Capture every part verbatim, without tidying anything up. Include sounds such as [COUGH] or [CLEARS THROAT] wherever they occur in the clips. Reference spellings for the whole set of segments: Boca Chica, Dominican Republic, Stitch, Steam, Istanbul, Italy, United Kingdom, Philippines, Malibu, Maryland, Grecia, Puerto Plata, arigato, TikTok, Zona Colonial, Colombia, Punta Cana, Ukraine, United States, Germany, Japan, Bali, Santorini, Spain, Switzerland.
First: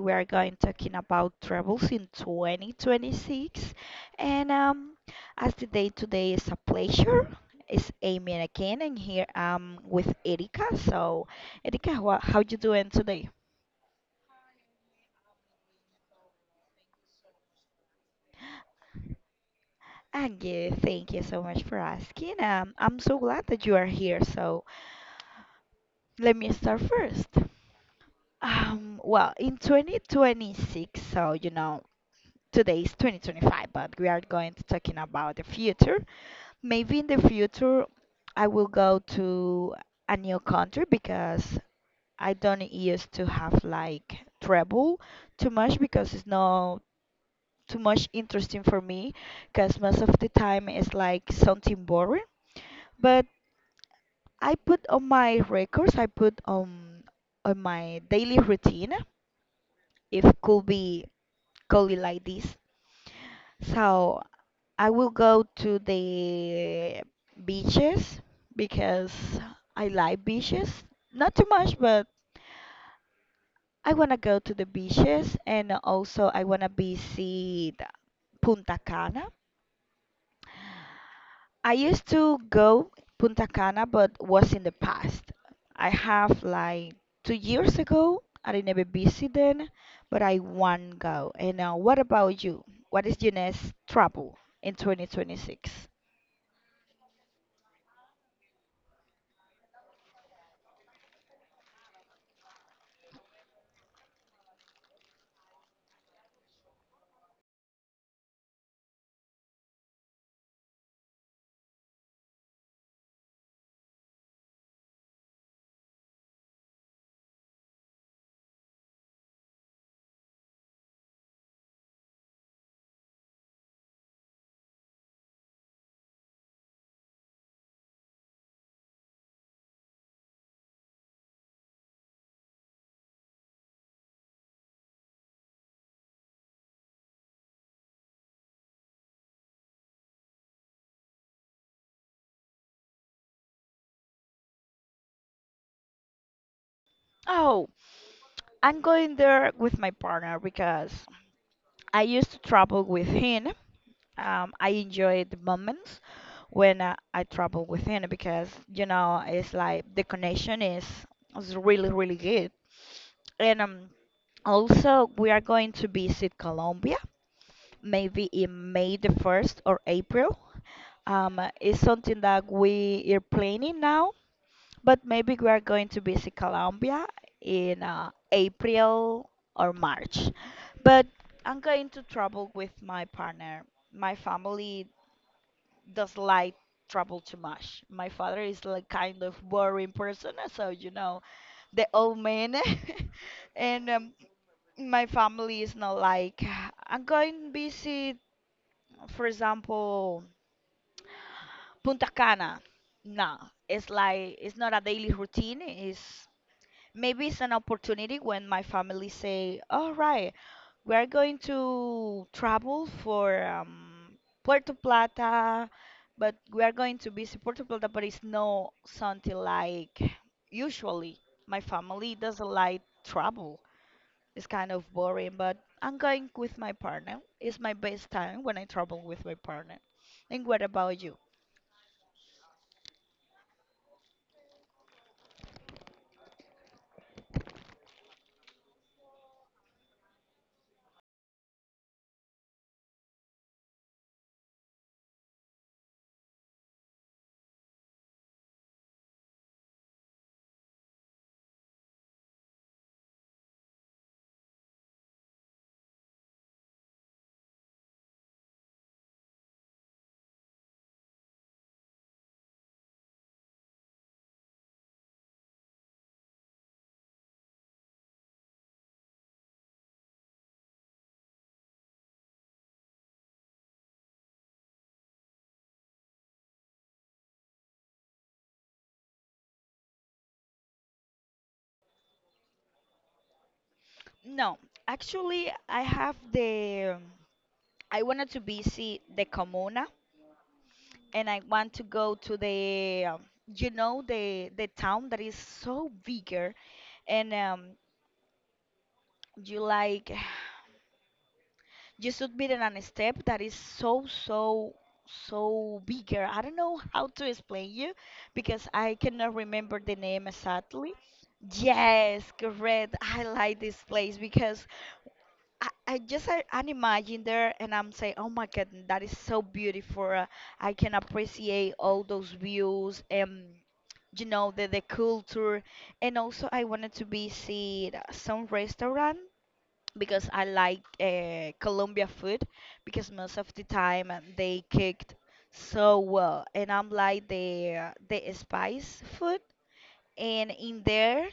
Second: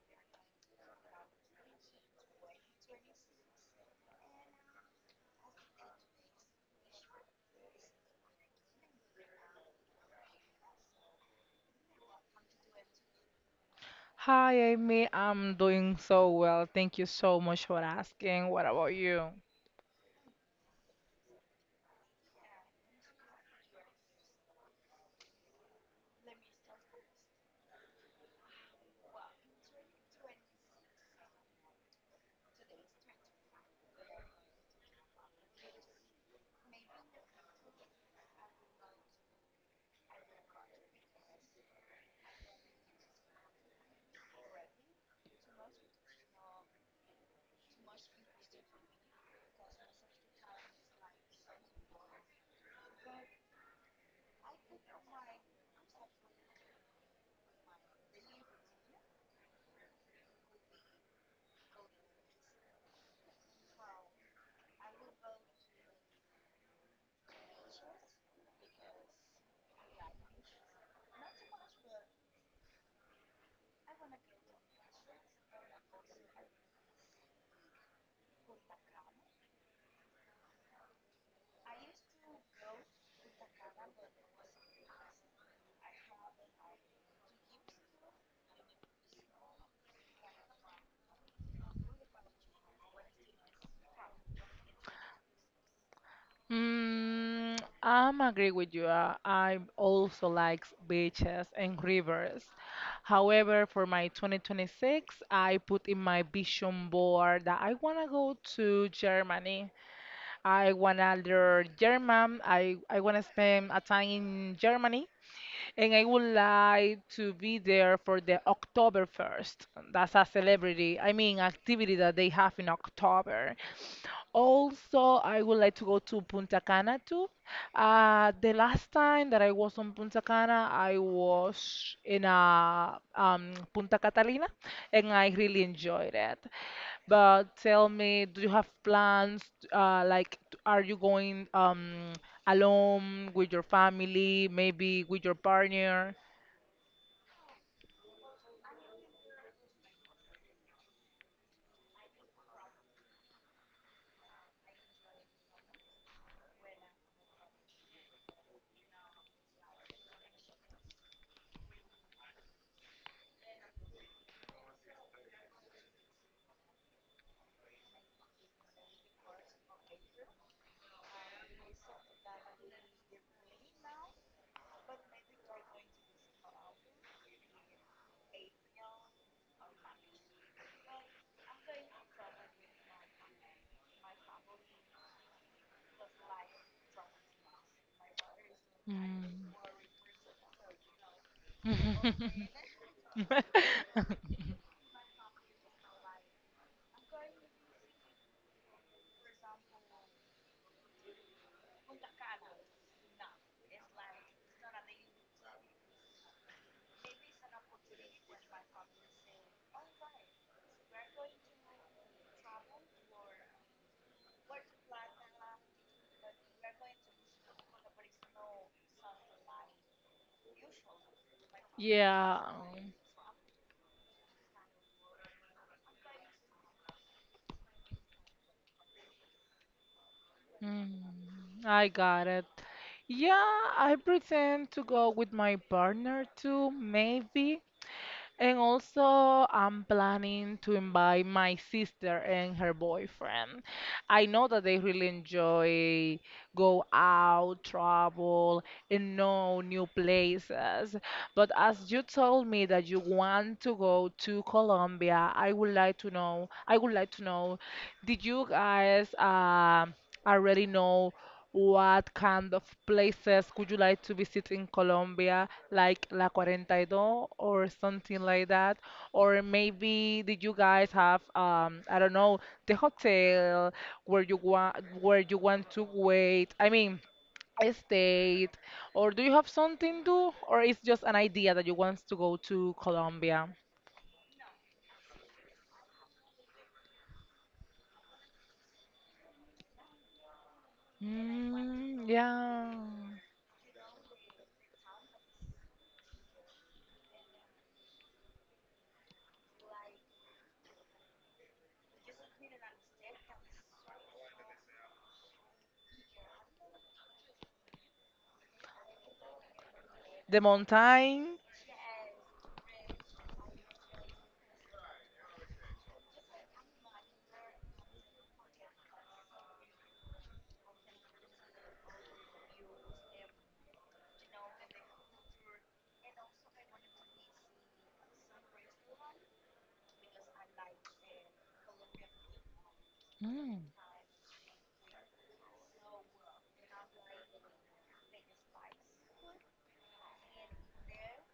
we are going talking about travels in twenty twenty-six. And um, as the day today is a pleasure, it's Amy again, and here I'm with Erika. So, Erika, wha- how you doing today? Hi, Amy. I'm doing so well. Thank you so much for asking. What about you? Ah, yeah, thank you so much for asking. Um, I'm so glad that you are here. So, let me start first. Um, well, in twenty twenty-six, so you know, today is twenty twenty-five, but we are going to talking about the future. Maybe in the future I will go to a new country because I don't used to have like travel too much because it's not too much interesting for me because most of the time it's like something boring. But I put on my records, I put on on my daily routine. If could be call it like this. So I will go to the beaches because I like beaches. Not too much, but I want to go to the beaches and also I want to visit Punta Cana. I used to go Punta Cana, but was in the past. I have like two years ago. I never visited, but I want go. And uh, what about you? What is your next travel in twenty twenty-six? Mm, I'm agree with you. Uh, I also like beaches and rivers. However, for my twenty twenty-six, I put in my vision board that I want to go to Germany. I want to learn German. I, I want to spend a time in Germany and I would like to be there for the October first. That's a celebrity, I mean, activity that they have in October. Also, I would like to go to Punta Cana too. Uh, the last time that I was on Punta Cana, I was in uh, um, Punta Catalina, and I really enjoyed it. But tell me, do you have plans? Uh, like, t- are you going? Um, alone with your family, maybe with your partner. Oh, I'm going there with my partner because I used to travel with him. Um, I enjoy the moments when uh, I travel with him because you know it's like the connection is is really really good. And um, also we are going to visit Colombia maybe in May the first or April. Um, it's something that we are planning now. But maybe we are going to visit Colombia in uh, April or March. But I'm going to travel with my partner. My family does like travel too much. My father is like kind of Mm. boring person, so you know the old man, [LAUGHS] [LAUGHS] and um, my family is not like I'm going to visit, for example, Punta Cana. No, it's like it's not a daily routine. It's maybe it's an opportunity when my family say, "All right, we're going to travel for um, Puerto Plata, but we are going to visit Puerto Plata, but it's no something like usually my family Yeah. doesn't like travel. It's kind of boring, but I'm going with my partner. It's my best time when I travel with my partner. And what about you? Mm. I got it. Yeah, I pretend to go with my partner too, maybe. And also, I'm planning to invite my sister and her boyfriend. I know that they really enjoy go out, travel, and know new places. But as you told me that you want to go to Colombia, I would like to know. I would like to know, did you guys um already know what kind of places would you like to visit in Colombia, like La four two or something like that? Or maybe did you guys have, um, I don't know, the hotel where you want where you want to wait? I mean, a state, or do you have something to, or it's just an idea that you want to go to Colombia? No, actually, I have the I wanted to visit the Comuna and I want to Mm, go to yeah. the um, you know the the town that is so bigger and um you like [SIGHS] you submitted on a step that is so so so bigger. I don't know how to explain you because I cannot remember the name The exactly. mountain. Yes, correct. I like this place because I, I just I, I imagine there and I'm saying, oh my God, that is so beautiful. Uh, I can appreciate all those views and you know the the culture and also I wanted to visit uh, some restaurant because I like uh, Colombia food because most of the Mm. time uh, they cooked so well and I'm like the the spice food and in there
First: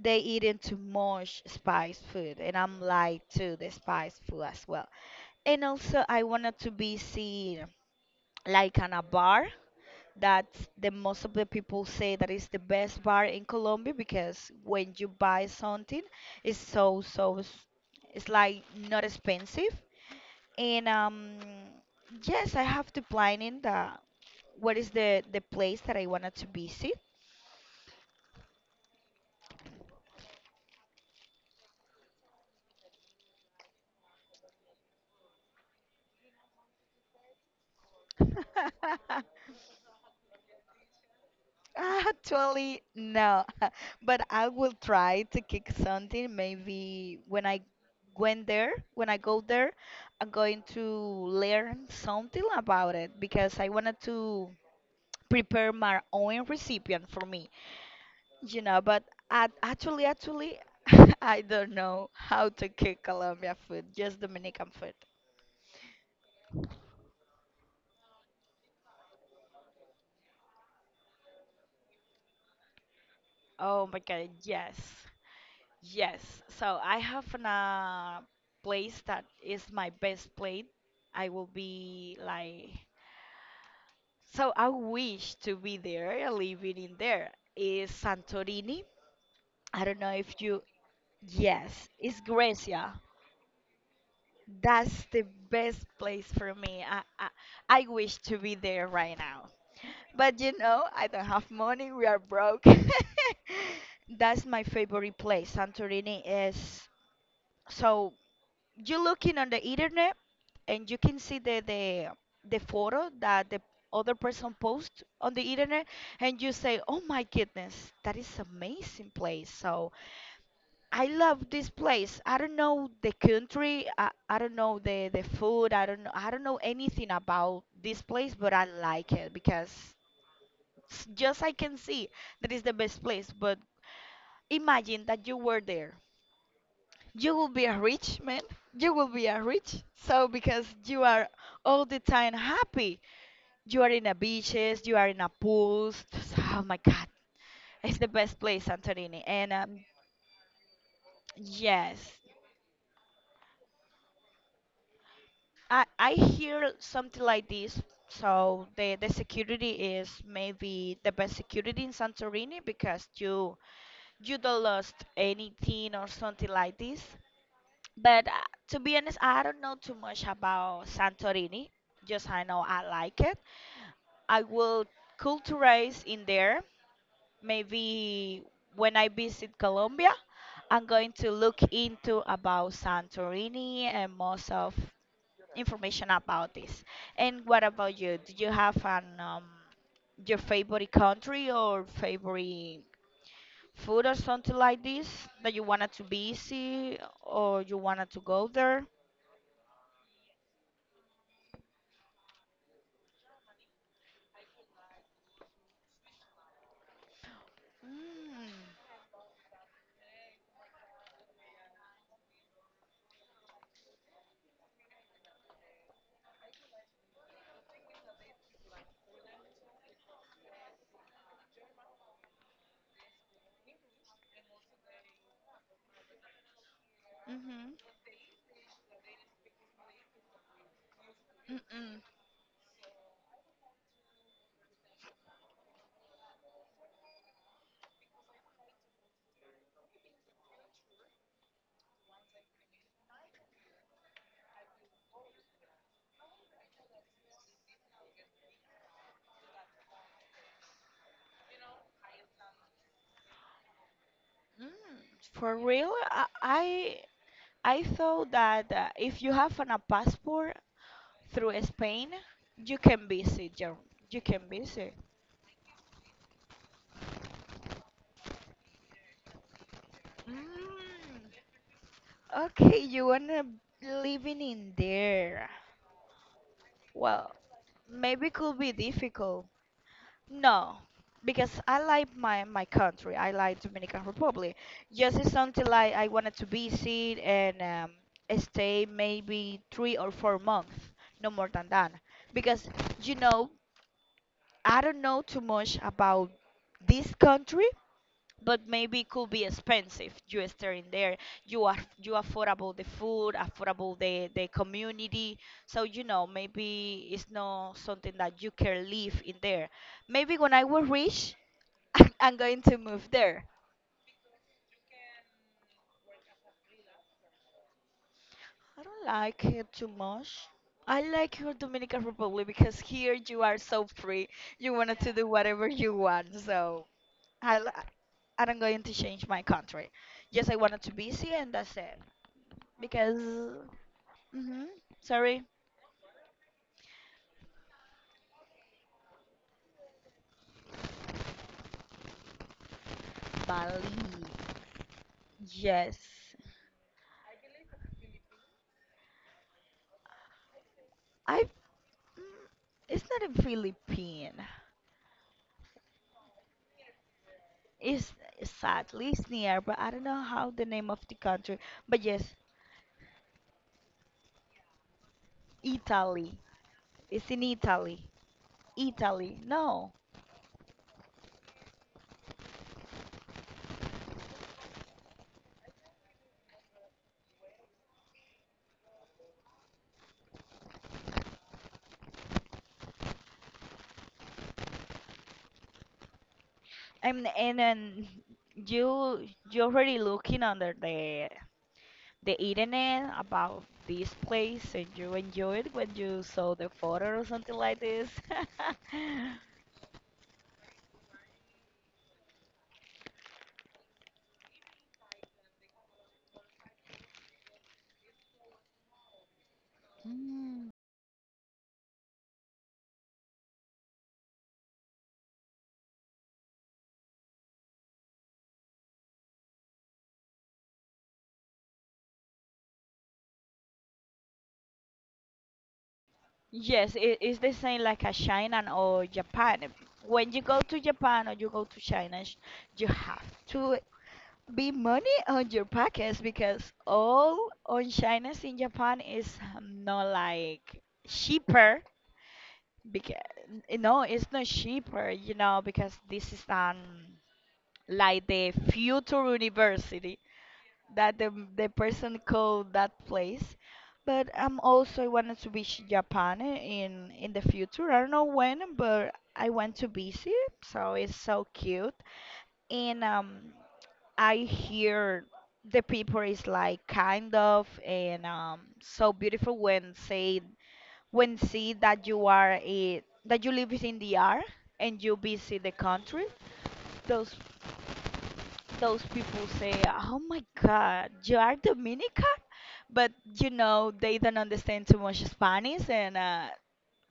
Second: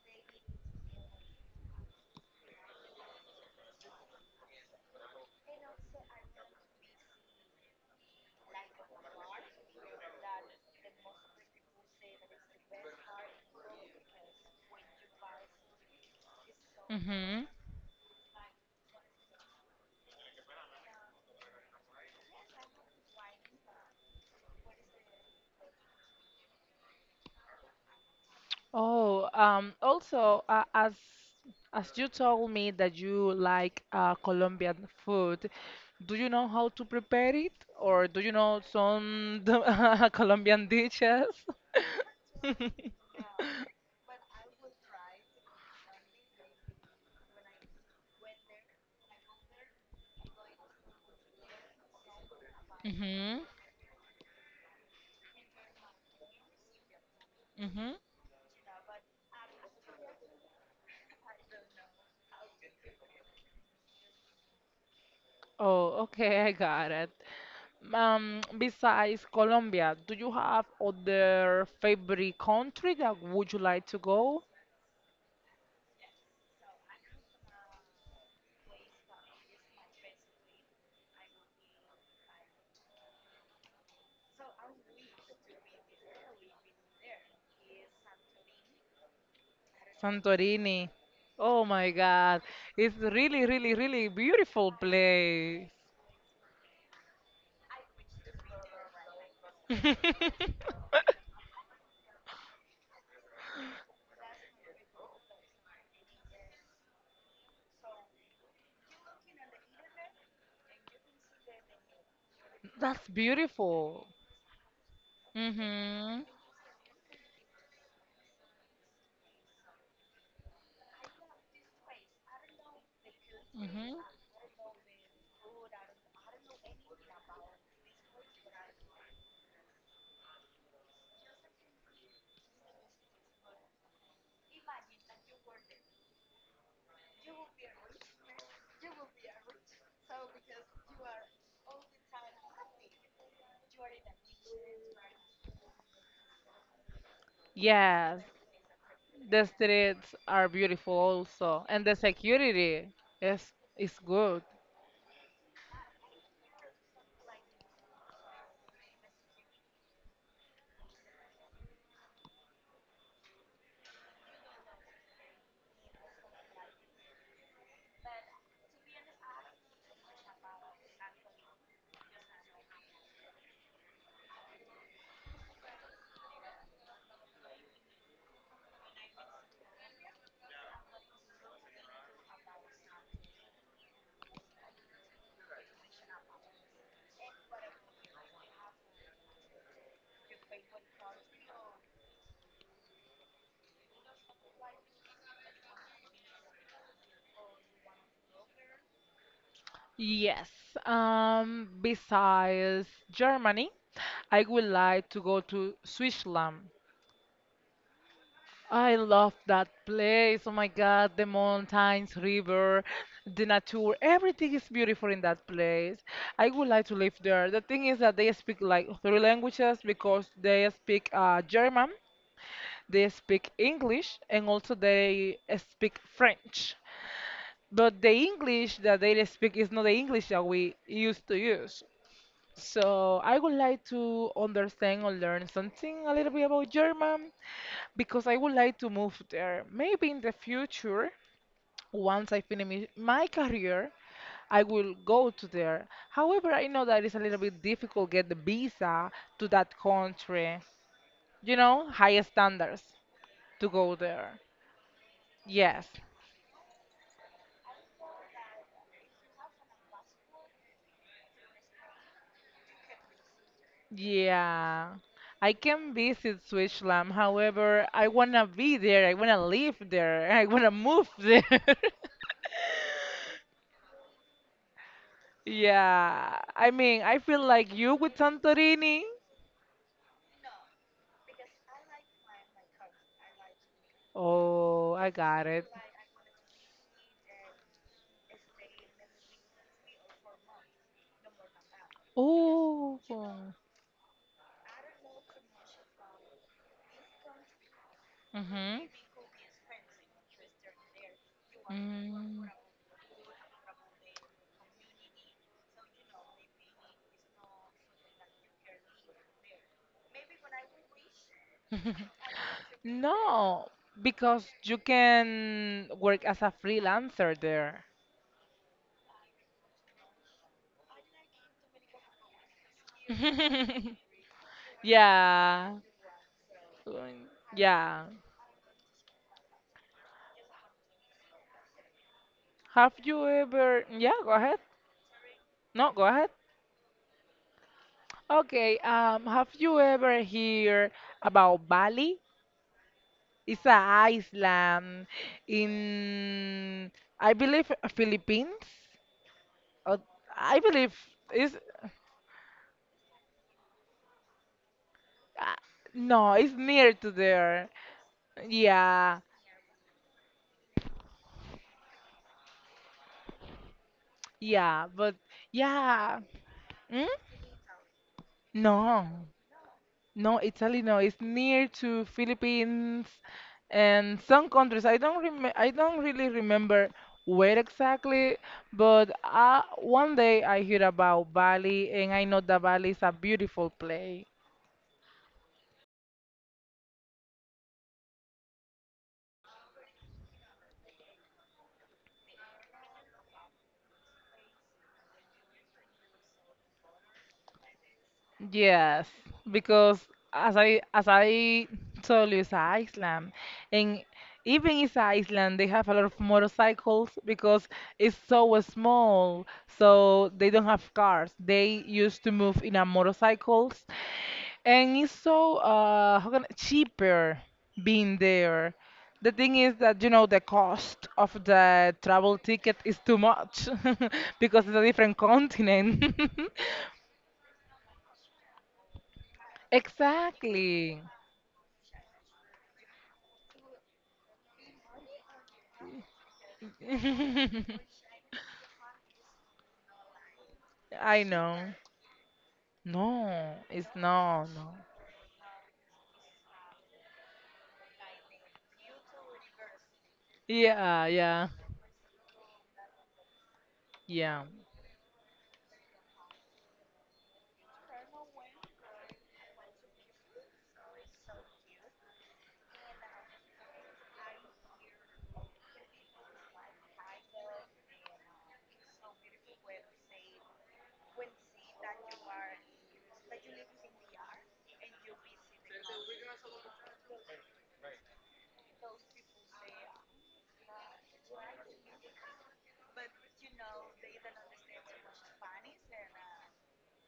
they eating too much spice food and I'm like to the spice food as well and also I wanted to be seen like on a bar that's the most of the people say that is the best bar in Colombia because when you buy something it's so so Hmm. s- it's like not expensive and um yes I have to plan in the what is the the place that I wanted to visit. Oh, um, also, uh, as as you told me that you like uh, Colombian food, do you know how to prepare it, or do you know [LAUGHS] some [LAUGHS] Colombian dishes? Actually, [LAUGHS] no, [LAUGHS] but I will try to kick something. Maybe when I went there, when I go there, I'm going to learn something about it Mm-hmm. because I wanted to prepare my own recipient for me, Mm-hmm. you know. But I, actually, actually, [LAUGHS] I don't know how to cook Colombian food, just Dominican food. Oh, okay, [LAUGHS] I got it. Um, besides Colombia, do you have other favorite country that would you like Oh my to God, go? yes. Yes, so I have an, uh, place that is my best place. I will be like, so I wish to be there, living in there. Is Santorini? I don't know if you, Santorini. Oh yes, my it's God. It's Grecia. really, really, really beautiful That's the place. best place for me. I, I, I wish to be there right now. But [LAUGHS] you know, I don't have money, we are broke. [LAUGHS] That's my favorite place. Santorini is so you looking on the internet and you can see the the the That's photo that the beautiful. other person post on the internet Mm-hmm. and you say oh my goodness that is amazing place so I love this place I don't know the country Mm-hmm. i, I don't know the the food i don't know I don't know anything about this place but I like it because s- just I can see that is the best place but imagine that you were there you will be a rich man. You will be a rich. So because you are all the time happy. You are in a beaches, you are in a pools. Oh my god. It's the Yes, best place, Santorini. the And um, streets are beautiful also, and the yes. security is is good. I I hear something like this. So the the security is maybe the best security in Santorini because you you don't lost anything or something like this. But uh, to be honest, I don't know too much about Santorini. Just I know I like it. I will culturize in there. Maybe when I visit Colombia, I'm going to look into about Santorini and most of information about this. And what about you? Do you have an um, your favorite country or favorite food or something like this that you wanted to visit or you wanted to go there? Yes. Um, besides Germany, I would like to go to Switzerland. Mm. I love that place. Oh my God, the mountains, river, the nature, everything is beautiful in that place. I would like to live there. The thing is that they speak like three languages because they speak uh, German, they speak English, and also they uh, speak French. Mhm. But the English that they speak is not the English that we used to use. Mm-mm. So I would like to understand or learn something a little bit about German because I would like to move there. Maybe in the future, once I finish my career, I will go to there. However, I know that it's a little bit difficult get the visa to that country. You know, high standards to go there. Mm. For Yes. real, I I I thought that uh, if you have an, a passport through Spain, you can visit. Your, you can visit. Yeah, I can visit Switzerland. However, I wanna be there. I wanna live there. Mm. [LAUGHS] I wanna move there. [LAUGHS] Okay, you wanna living in there. Yeah, I mean, I Well, feel like you with maybe could be Santorini. difficult. No, because I like my my country. I like Dominican Republic. Oh, I Just it's got something it. like I wanted to visit and um, stay maybe three or four months, no more than that. Because Oh, you know, I don't know too much about this country, but mm-hmm. maybe it could be expensive. You stay in there, you are you Mm. affordable the food, affordable the the community. So you know, maybe it's not something that you can live in there maybe when I will reach [LAUGHS] [LAUGHS] I'm going to move there. No, because you can work as a freelancer there. I don't like here too much. I like your Dominican Republic because here you are so [LAUGHS] free. You wanted to do whatever Yeah, you want. So doing. I, li- Yeah. I'm going to change my country. Yes, I wanted to busy and that's it. Have you Because, ever? Yeah, go ahead. hmm sorry, No, go ahead. Okay. Um, have you ever heard about Bali? It's a Bali. island Yes, in, I believe, Philippines. Or I believe I. it's. mm, It's not in Philippine. Uh, no, it's near to there. It's sadly Yeah, it's near, but I don't know how the name of the country. But yes, yeah, but yeah. Italy. Hmm? It's in Italy. No. Italy. No, No, Italy, no. It's near to Philippines and some countries. I don't rem I don't really remember where exactly, but uh, one day I heard about Bali, and I know that Bali is a beautiful. and and then you you already looking under the the internet about this place, and you enjoyed when you saw the photo or something like this. Yes, [LAUGHS] because as I as I told you, it's an island, and even it's an island, they have a lot of motorcycles because it's so small, so they don't Mm. have cars. They used to move in a motorcycles, and it's so uh how can, cheaper being there. The thing is that you know the cost of the travel ticket is too much [LAUGHS] because it's a different continent. [LAUGHS] Yes, it is the same like a China or Japan. When you go to Exactly. Japan or you go to China, sh- you have to be money on your pockets because all on [LAUGHS] China's in Japan is um, not like I know. cheaper because No, it's no, it's not no, no. cheaper, you know, because this is um like the future university Yeah, that the yeah, the person called that place. But yeah. I'm also I wanted to visit Japan in in the future. I don't know when, but I want to visit, so it's so cute. And um, I hear the people is like kind of and um so beautiful when say when see that you are a, that you live in the R and you visit the country, those those people say, "Oh my God, you are Dominican," but you know they don't understand too much Spanish and uh,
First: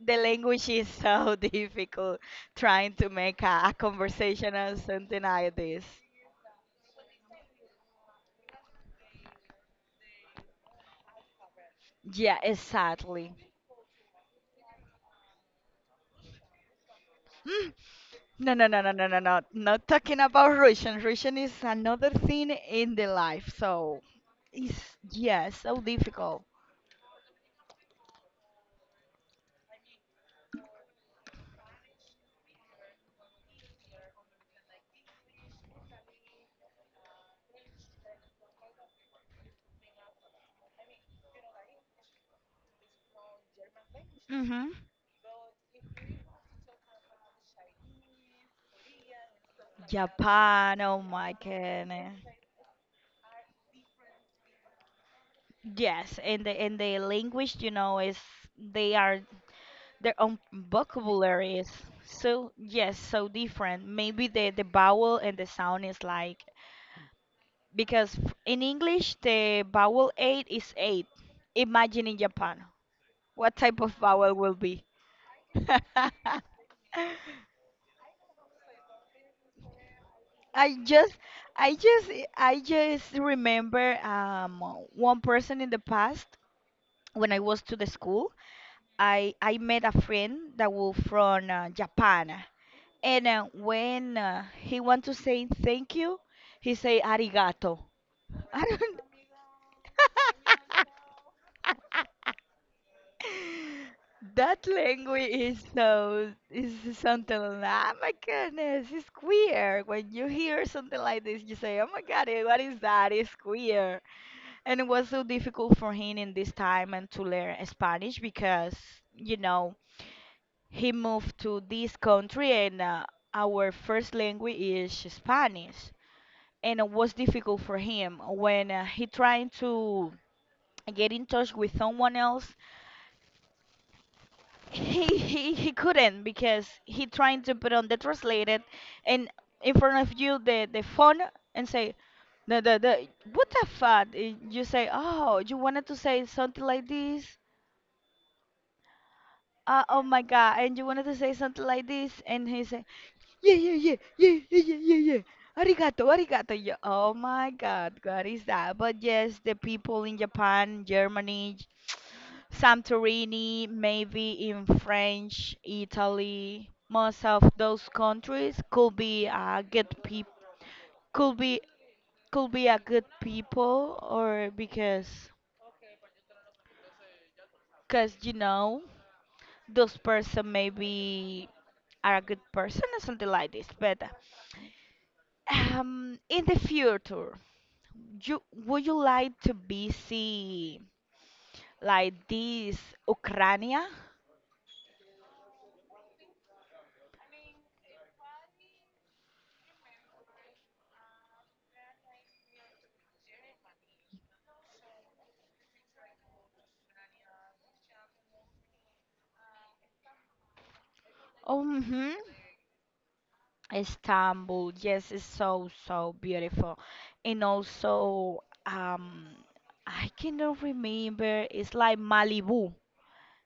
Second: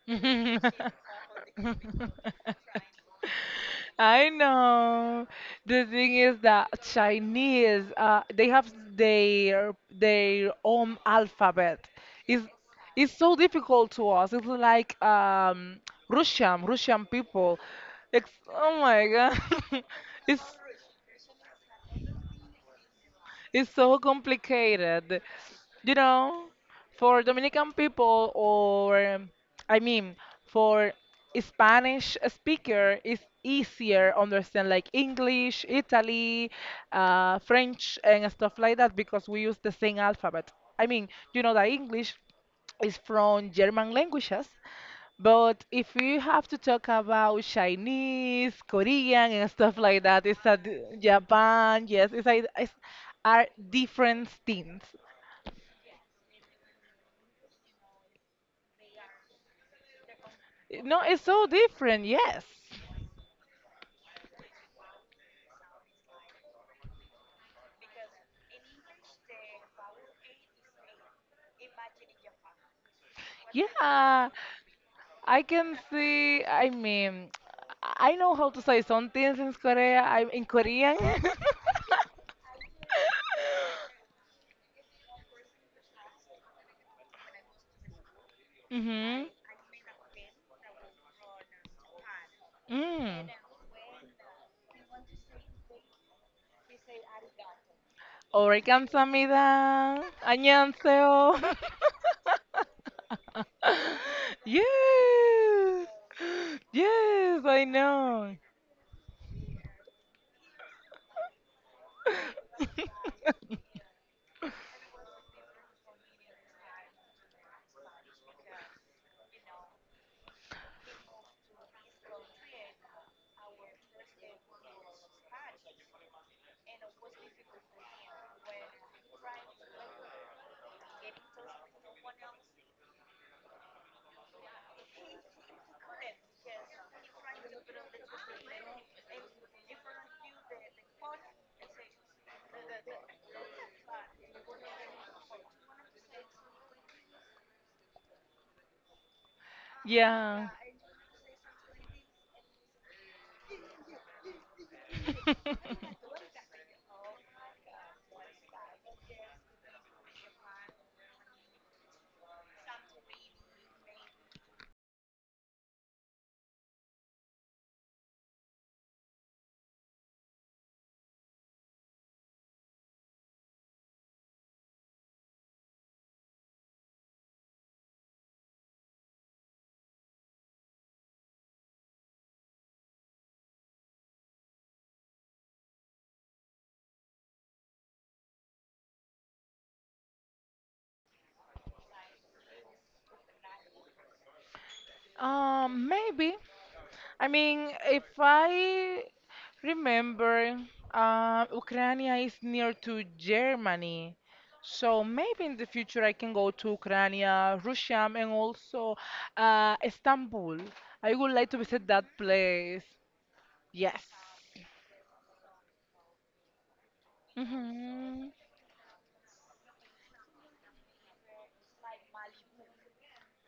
the language is [LAUGHS] so [LAUGHS] difficult trying to make a, a I conversation or something know. like this. The thing is that Chinese, uh, they have their their own alphabet. Yeah, It's it's exactly. so difficult to us. It's like um, Russian, Russian people. It's, No, no, oh no, no, no, my no, no. God. Not talking [LAUGHS] It's about Russian. Russian is another thing in the life. It's so So it's complicated. yes, so You difficult. know, for Dominican people or um, I mean for Spanish speaker it's easier understand like English, Italy, uh, French and stuff like that because we use the same alphabet. I mean, you know that English is from German languages. hmm But if you have to talk about Chinese, Korean, and stuff like that, it's a Japan, d- oh my Japan. Yes, goodness. it's, a, it's are different things. Yes, and the and the language, you know, is they are their own No, it's so vocabulary is different. Yes. so yes, so different. Maybe the the vowel and the sound is like because f- in English the vowel eight is eight. Imagine in Japan what type of Yeah, vowel will be. I can [LAUGHS] see, I mean, I know how to say some things in Korea. I'm in I Korean. just, I [LAUGHS] just, I just remember um one person in the past when I was to the school. Mm-hmm. I I met a friend that was from uh, Japan, and Mm. uh, when uh, he want to say thank you, he say arigato. [LAUGHS] 오래 I don't. 감사합니다. [LAUGHS] 안녕하세요. [LAUGHS] That language is Yes. so is something Yes, I like, oh my know. goodness, it's queer. When you hear something like this, you say, oh my god, eh, what is that? It's [LAUGHS] queer. And it was so difficult for him in this time and to learn Spanish because, you know, he moved to this country, and uh, our first language is Spanish. And it was difficult for him when uh, he trying to get in touch with someone else. He he he couldn't because he trying to put on the translated and in front of you the the phone and say the the, the what the fuck. Y- you say, oh, you wanted to say something like this, uh, oh my Yeah. god, and you wanted to say something like this, and he say yeah, yeah, yeah, yeah, yeah, yeah, yeah, yeah. [LAUGHS] Arigato, arigato. Yeah. Oh my God, what is that? But yes, the people in Japan, Germany, [TSK] Santorini, maybe in French, Italy, most of those countries could be a good people, could be, could be a good people, or because, cause you know, those person maybe are a good person or something like this. But um, in the future. You would you like to visit like this Ukraine? Um, maybe. I mean, if I remember, uh, Ukraine is near to Germany. So maybe in the future I can go to Ukraine, Russia, and also uh, Istanbul. I would like to visit that Mm-hmm. place. Yes. Istanbul, yes, it's so so beautiful, and Hmm. also um, I cannot remember. It's like Malibu.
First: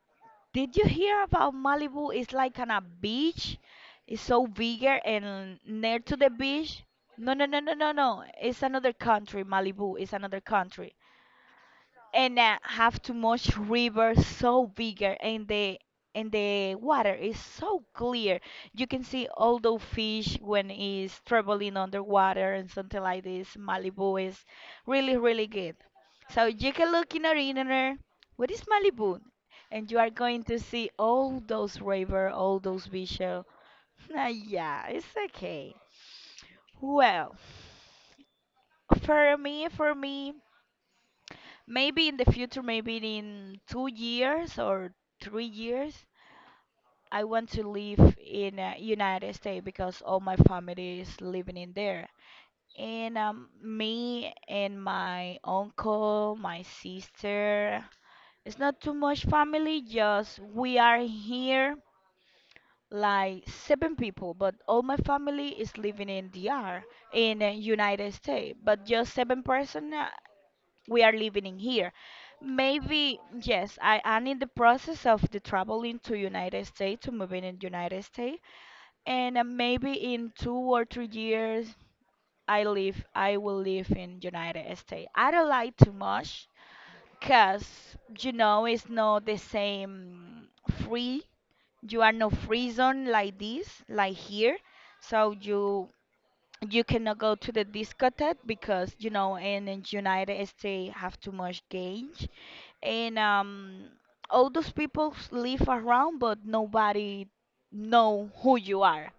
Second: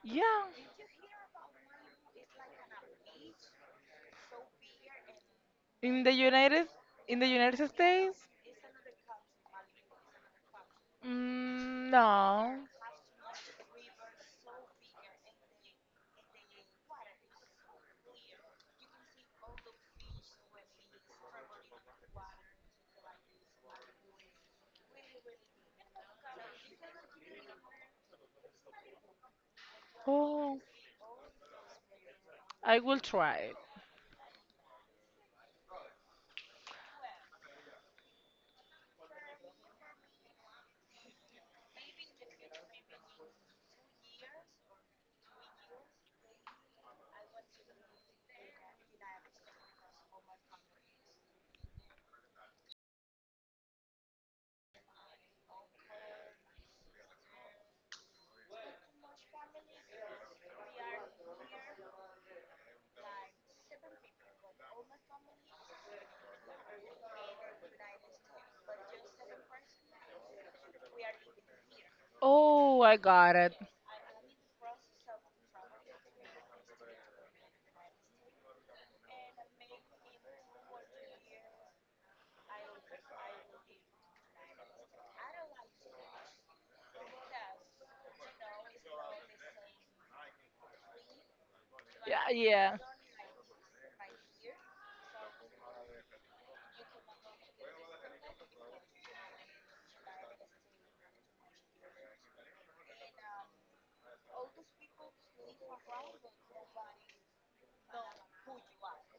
Yeah. Did you hear about Malibu? It's like on a beach. It's so bigger and near In the to the United beach. in the No, no, no, United no, no, no. States? It's another country. Malibu is another country. Mm, And no. uh, have too much river, so bigger, and the and the water is so clear. You can see all those fish when it's traveling underwater, and something like this, Malibu is really really good. So you can look in our internet what is Malibu, and you are going to Oh, see all those river, all I those will beaches. try. [LAUGHS] yeah, it's okay. Well, for me for me maybe in the future, maybe in two years or three years, I want to live in uh, United States because all my family is living in there. And um, me and my uncle, my sister, it's not too much family, just we are here like seven people, but all my family is living in D R, in uh, United States, but just seven person, uh, we are living in here. Oh, I Maybe got it. yes, I am in the process of the traveling to United States, to moving in United States, and uh, maybe in two or three years I live I will live in United States. I don't like too much, cause you know it's not the same free. You are Yeah, no free yeah. zone like this, like here. So you you cannot go to the discotheque because you know in, in United States have too much gangs, and um all those people live around, but nobody know who you are.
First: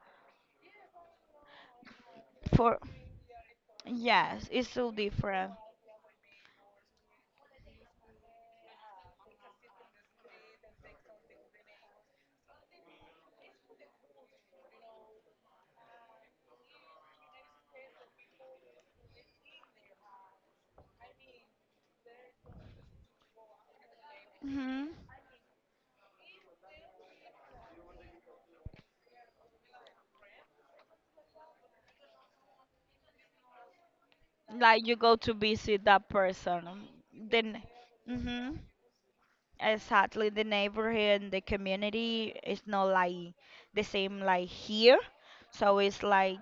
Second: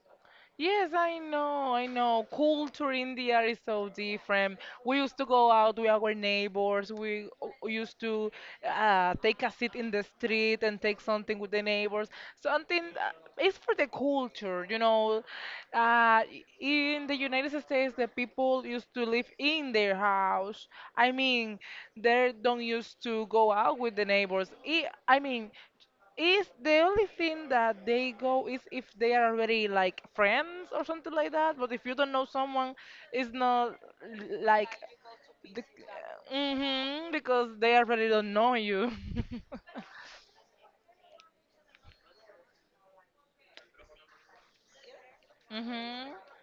Yes, I know, I know. For, Culture in India is so yes, different. it's so We used to go different. out with our neighbors. We o- used to uh, take a seat in the street and take something with the neighbors. Something uh, it's for the culture, you know. Uh, in the United States, the people used to live in their house. I mean, they don't used to go out with the neighbors. Hmm I I mean. is the only thing that they go is if they are already like friends or something like that. But if you don't know someone, it's not l- like like you go to the, visit that person, hmm because then, they already don't know hmm you. exactly, the neighborhood and the community is not like the same like here. [LAUGHS] So it's Hmm. like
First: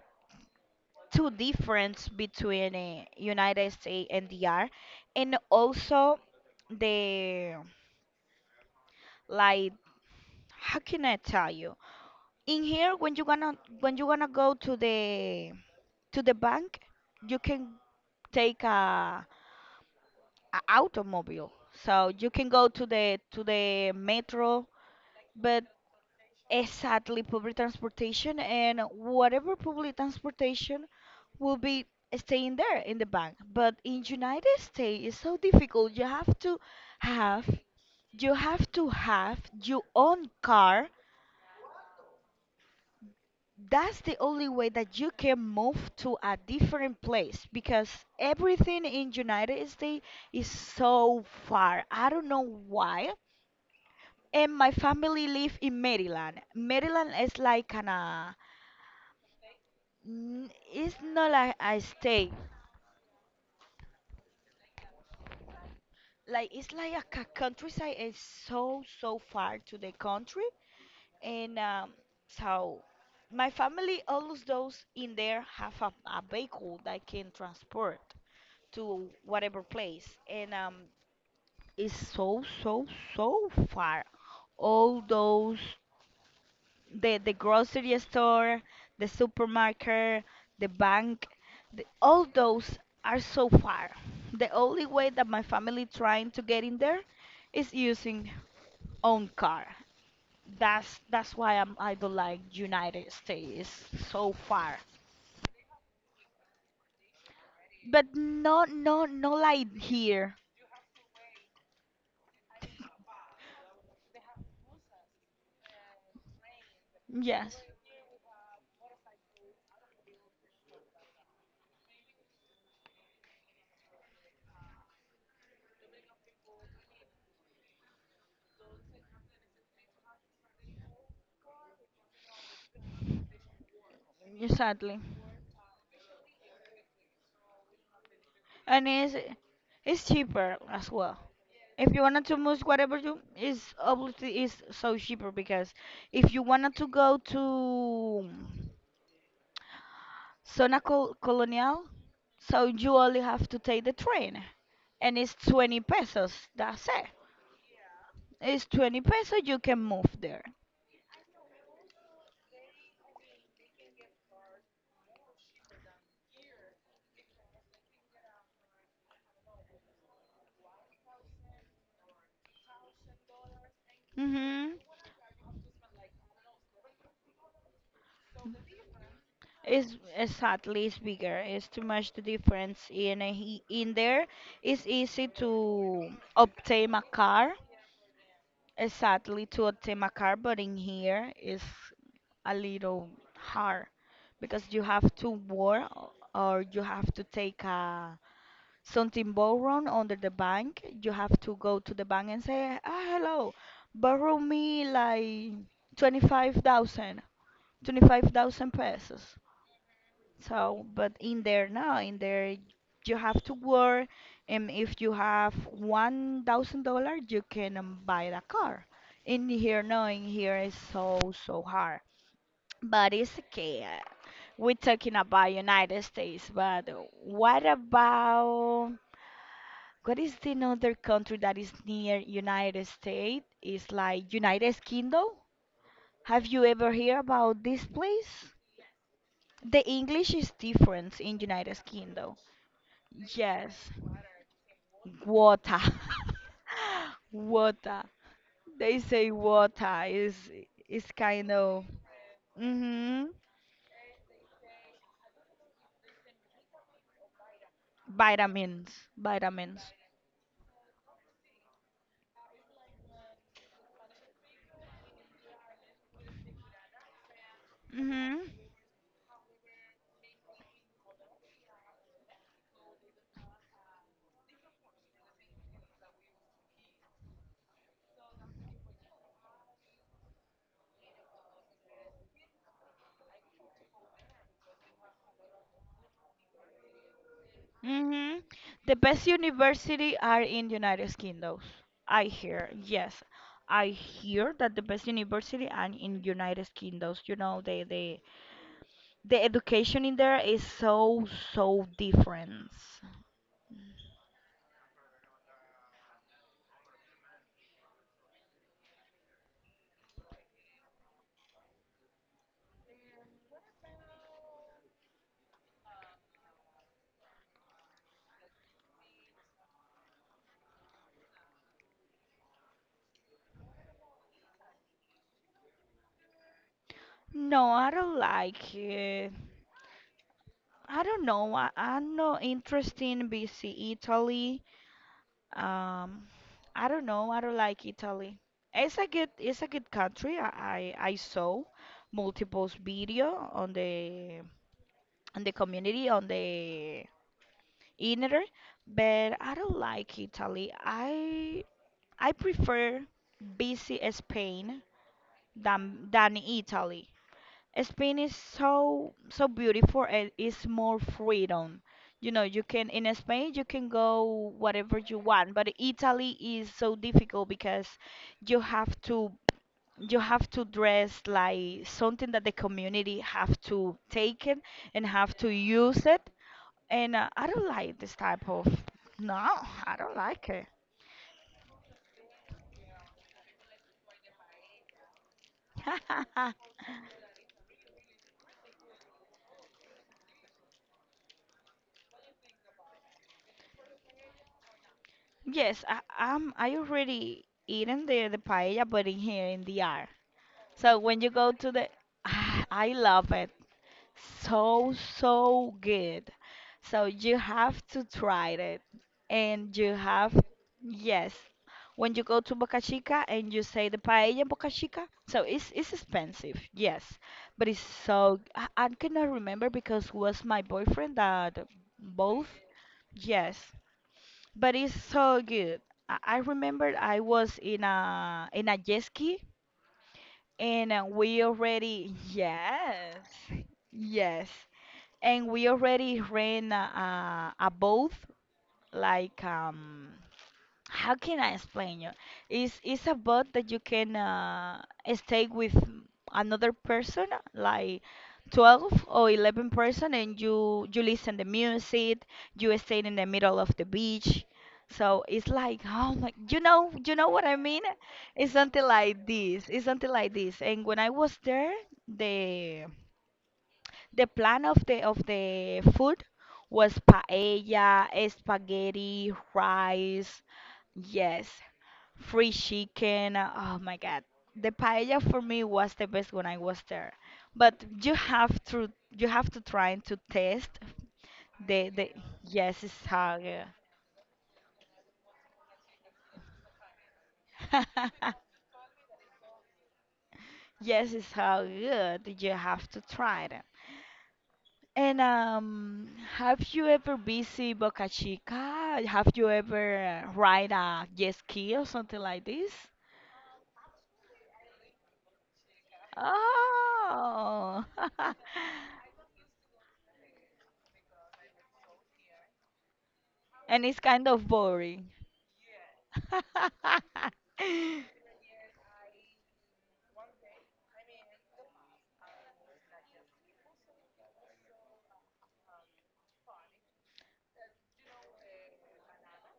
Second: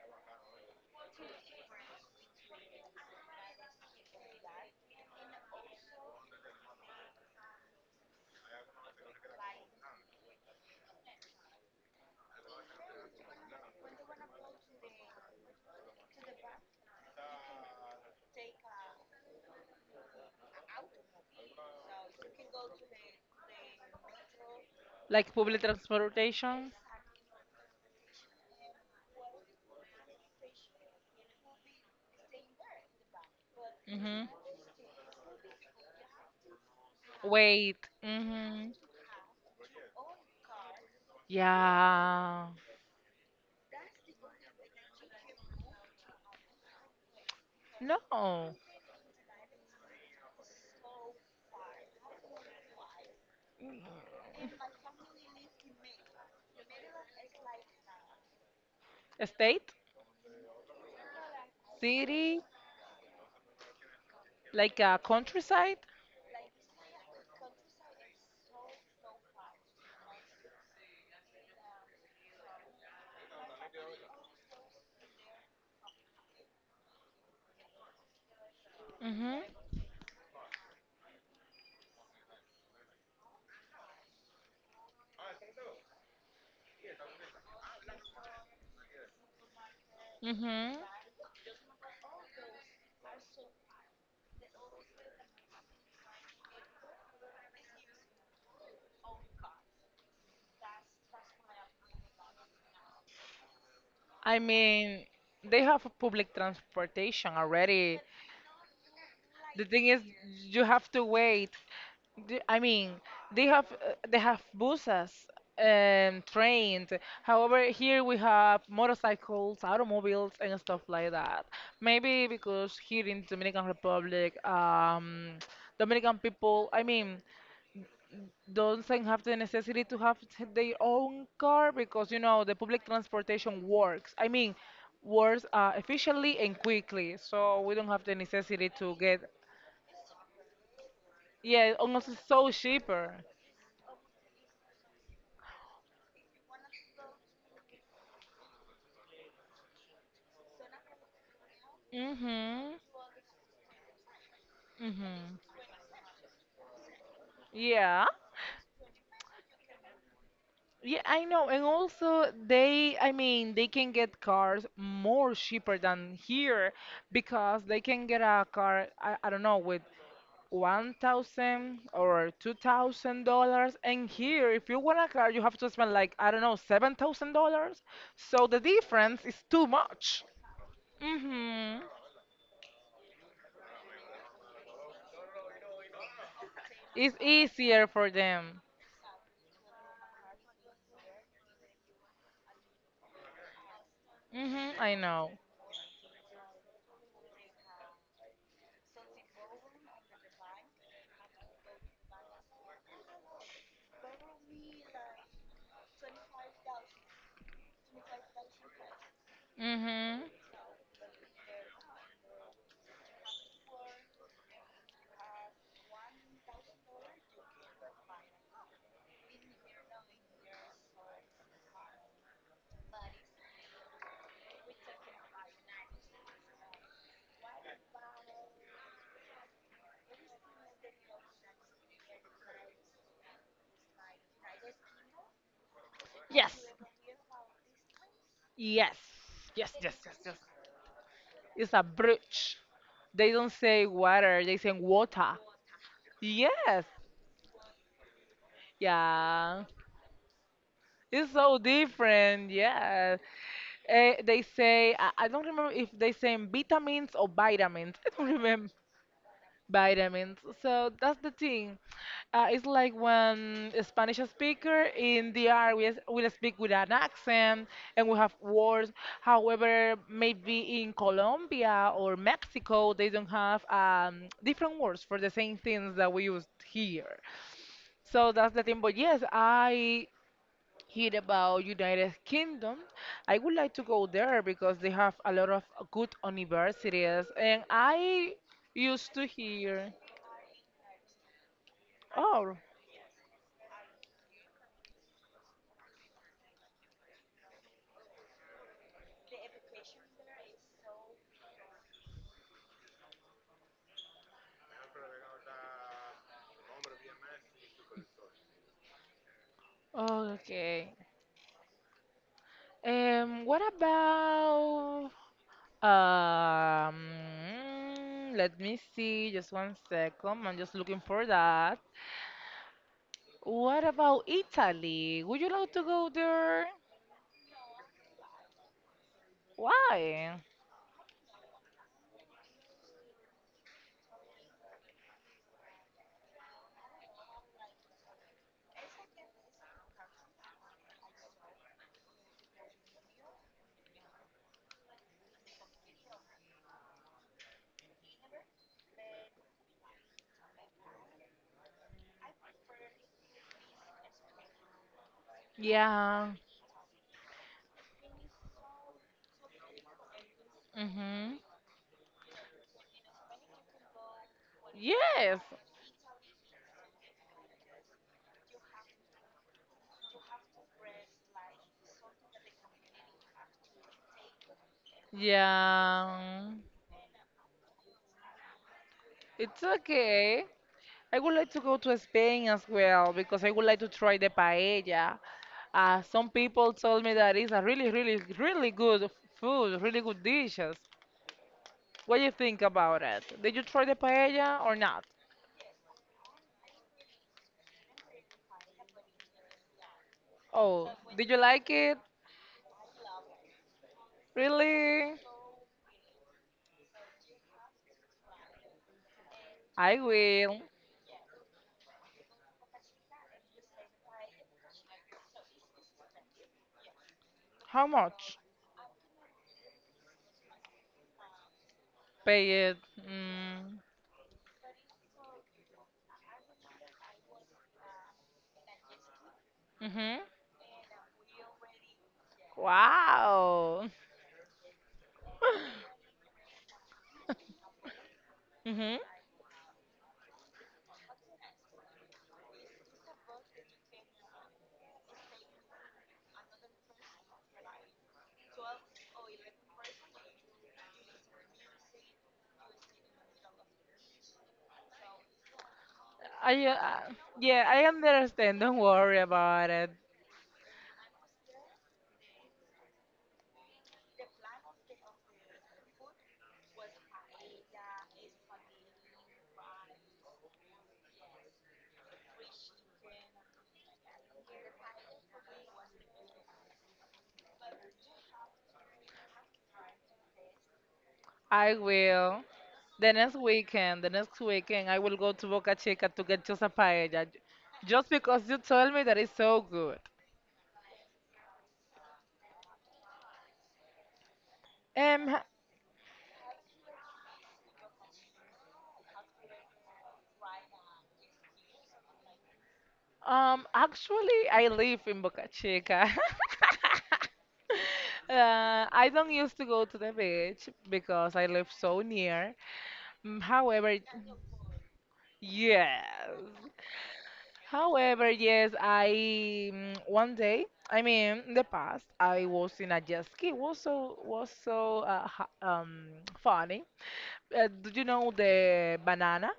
two difference between uh, United States and D R, and also the, like, how can I tell you? In here, when you gonna when you gonna go to the to the bank, you can take a, a automobile, so you can go to the to the metro, Like public but transportation. exactly public transportation, and whatever public transportation will be staying there in the bank. But in Hmm. United States, it's so difficult. You have to have, Wait. you Hmm. have to have your own car. Yeah. That's the only way that you can move to a different place because No. everything in United States is so far. I don't know why. And my family live in Maryland. Maryland is like an uh, A state, n- it's not like a state. city, like a countryside. Like, it's like a ca- countryside, is so so far to the country, and um so my family always those in there have a, a vehicle that can transport to Hmm. whatever place, and um it's so so so far, all those, the the grocery store, the supermarket, the Hmm. bank, the, all those are so far. The only way that my family trying to get in there is using own car. That's that's why I'm I don't like United States, so I far. mean, they have a public transportation already. But no no no The like thing is, here. you have to wait. D- I mean, they have uh, they have buses and trains. However, Yes, here we have motorcycles, automobiles, and stuff like that. Maybe because here in Dominican Republic, um, Dominican people, I mean, doesn't have the necessity to have t- their own car because you know the public transportation works. I mean, exactly. works uh, efficiently and quickly, so we don't have the necessity And to it's get. it's cheaper as well. Yeah, If you almost it's wanted to so move whatever cheaper. you is, obviously is so cheaper because if you wanted to go to Zona Col Colonial, so Mhm. you only have to take the train, and it's Mhm. twenty pesos. That's it. Yeah. It's twenty pesos, you can move there. Yeah, I know. And also they, I mean, they can get cars more cheaper than here because they can get a car, I, I don't know, with one thousand or two thousand dollars, and here, if you Mhm. want a car, you have to spend like, I don't know, seven thousand dollars, so the difference is too Is much. exactly is bigger. It's Mm-hmm. too much the difference in a, he- in there. It's easy to obtain a It's car. easier for them. Exactly, to obtain a car, but in here is a little hard because Mm-hmm. you I have know. to work, o- or you have to take a something borrowed under the bank. You have to go to the bank and say, ah, hello, borrow me like twenty-five thousand, twenty-five thousand pesos. Mm-hmm. So, but in there, no, in there, you have to work, and if you have one thousand dollars, you can um, buy a car. In here, no, in here is so so hard. But it's okay. uh, We're talking about United States, but what about, what is the other country that is near United States? It's like United Kingdom. Have Yes, you ever heard about this place? yes, yes, The yes, yes, yes. English is different in It's a United Kingdom. brooch. They don't say Yes, water, they say water. water. [LAUGHS] Yes. Water. They say Yeah, water is is it's kind so of, different. Yes. hmm Uh, they say I, I don't remember if they say vitamins or vitamins. [LAUGHS] I don't remember vitamins, vitamins. vitamins. So that's the thing. Uh, it's like when a Spanish speaker in the R we will speak with an accent and we have Hmm words. However, maybe in Colombia or Mexico they don't have um, different words for the same things that we use here. So that's the thing. But yes, I hear about United Kingdom. I would like to go there because they have a lot of good universities, and I hmm The used to best hear. university are in United Kingdoms. I Oh, hear, yes. I hear that the best university are in United Kingdoms. You know, the the the education in there is so so different. okay. Um, what about um? Let me see. Just one second. I'm just looking for that. What about Italy? Would you like to go there? No, I don't like it. Why? I don't know. I, I'm not interested in B C Italy. Um, I don't know. I don't like Italy. It's a good, it's a good country. I, I, I saw multiple video on the on the community on the internet, but I don't like Italy. I I prefer B C Spain than Yeah. than Italy. Spain is so so beautiful, and it's more Mhm. freedom. You know, you can, in Spain you can go whatever you Yes. want, but Italy is so difficult because you have to, you have to dress like something that the community have to take it and have to use it. Yeah. And uh, I don't like this type of, no, It's I don't okay. like it. I would like to go to Spain as well because I would like to try the paella. Uh, some [LAUGHS] people told me that it's a really, really, really good f- food, really good dishes. What do you think about it? Did you try the paella or not? Yes, I, I'm I already eaten the the paella, but in here in the air. Oh, So when did you you go like to the, it? [SIGHS] I love it. So, Really? so good. So you have to try it. And you I have, will. yes. When you go to Boca Chica and you say the paella in Boca Chica, so it's it's expensive, yes, but it's How much? so, I, I cannot remember because it was my boyfriend that both, Pay it. yes, Mm. but it's so good. I, I remember I was in a in a jet ski, Hmm. and uh, we already, [LAUGHS] yes, Wow. yes. And we already ran a, a, a boat, [LAUGHS] Hmm. like um, how can I explain you? It's it's a bot that you can uh, stay with another person, like twelve or eleven person, and you you listen the music. You stay in the middle of the beach, so it's like oh my, you I, know uh, you know what I yeah, mean? I It's understand. Don't something worry like this. about It's it. something like this. And when I was there, the the plan of the of the food was paella, spaghetti, rice. Yes, free chicken. Oh my god. The paella for me was the best when I was there. But you have to, you have to try to taste I the the will. yes, it's The next how good. weekend, the next weekend, I will go to Boca Chica to get just a paella, j- just because [LAUGHS] you told me that it's so good. Yes, it's how good, you have to try it. And Um, um have you ever visited Boca Chica? Have you ever uh, ride a jet ski or something like this? Um, actually, I live in Boca Chica. [LAUGHS] Oh. [LAUGHS] Uh, I don't used to go to the beach because I live so near. Mm, And However, it's kind of boring. yes, [LAUGHS] However, yes, I mm, one day, I mean, in the past, I was in a jet ski. Was so was so uh, ha- um funny. Uh, do you know the banana,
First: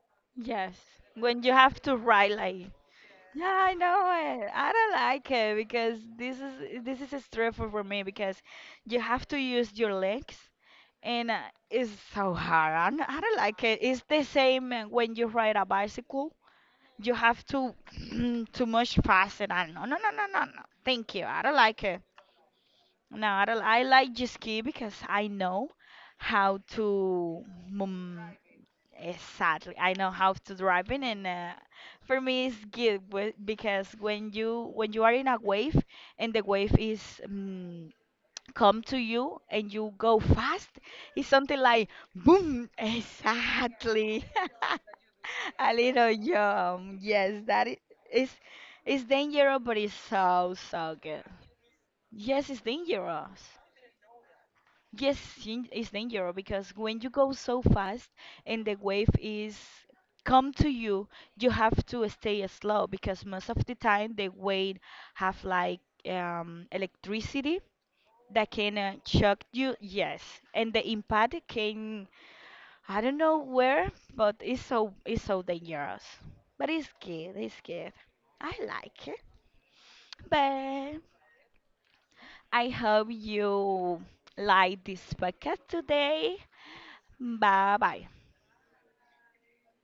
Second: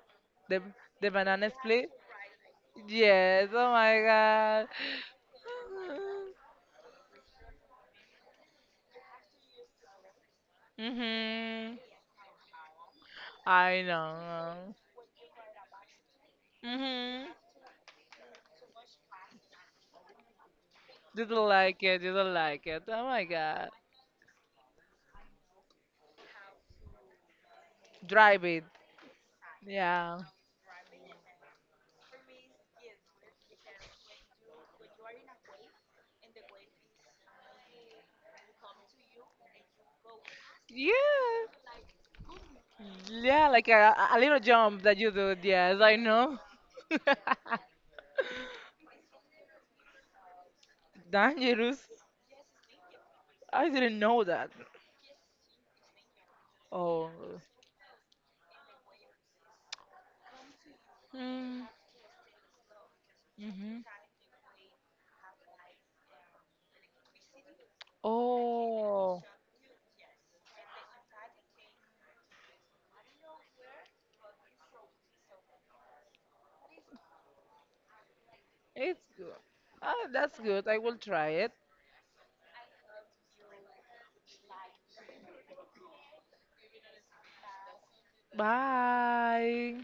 the Yes, the when banana you have split? to write like, Yes. yeah, Oh I my know it. God. I [LAUGHS] don't like it because this is, this is stressful for me because you have to use your legs, and uh, Mhm. it's so hard. I don't, I don't like it. I It's the same know. uh, when you ride a bicycle. You Mhm. have to [CLEARS THROAT] too much fast and I do. No, no, no, no, no. Thank you. You I don't don't like like it. it. You don't like it. Oh my No, I don't. God. I like to ski because I know how to. Mm, Drive it. exactly. I know Yeah. how to drive in, and uh, for me it's good wh- because when you, when you are in a wave and the wave is um, come to you and you go fast, it's Yeah. something like boom. Yeah, like a, a Exactly. little jump that you do. [LAUGHS] A Yes, I little know. [LAUGHS] jump. Yes, that is i- is, it's dangerous, but it's so so good. Dangerous. Yes, it's dangerous. I didn't know that. Yes, sin- it's dangerous because when Oh. you go so fast and the wave is come to you, you Mm, have to stay slow because most of the hmm. time the wave have like um, electricity that can uh, Oh, shock you. Yes, and the impact can, I don't know where, but it's so it's so dangerous. But it's good, it's good. I it's like it. good. Oh, that's good. I will But try it. I hope you like this podcast today. Bye bye. Bye.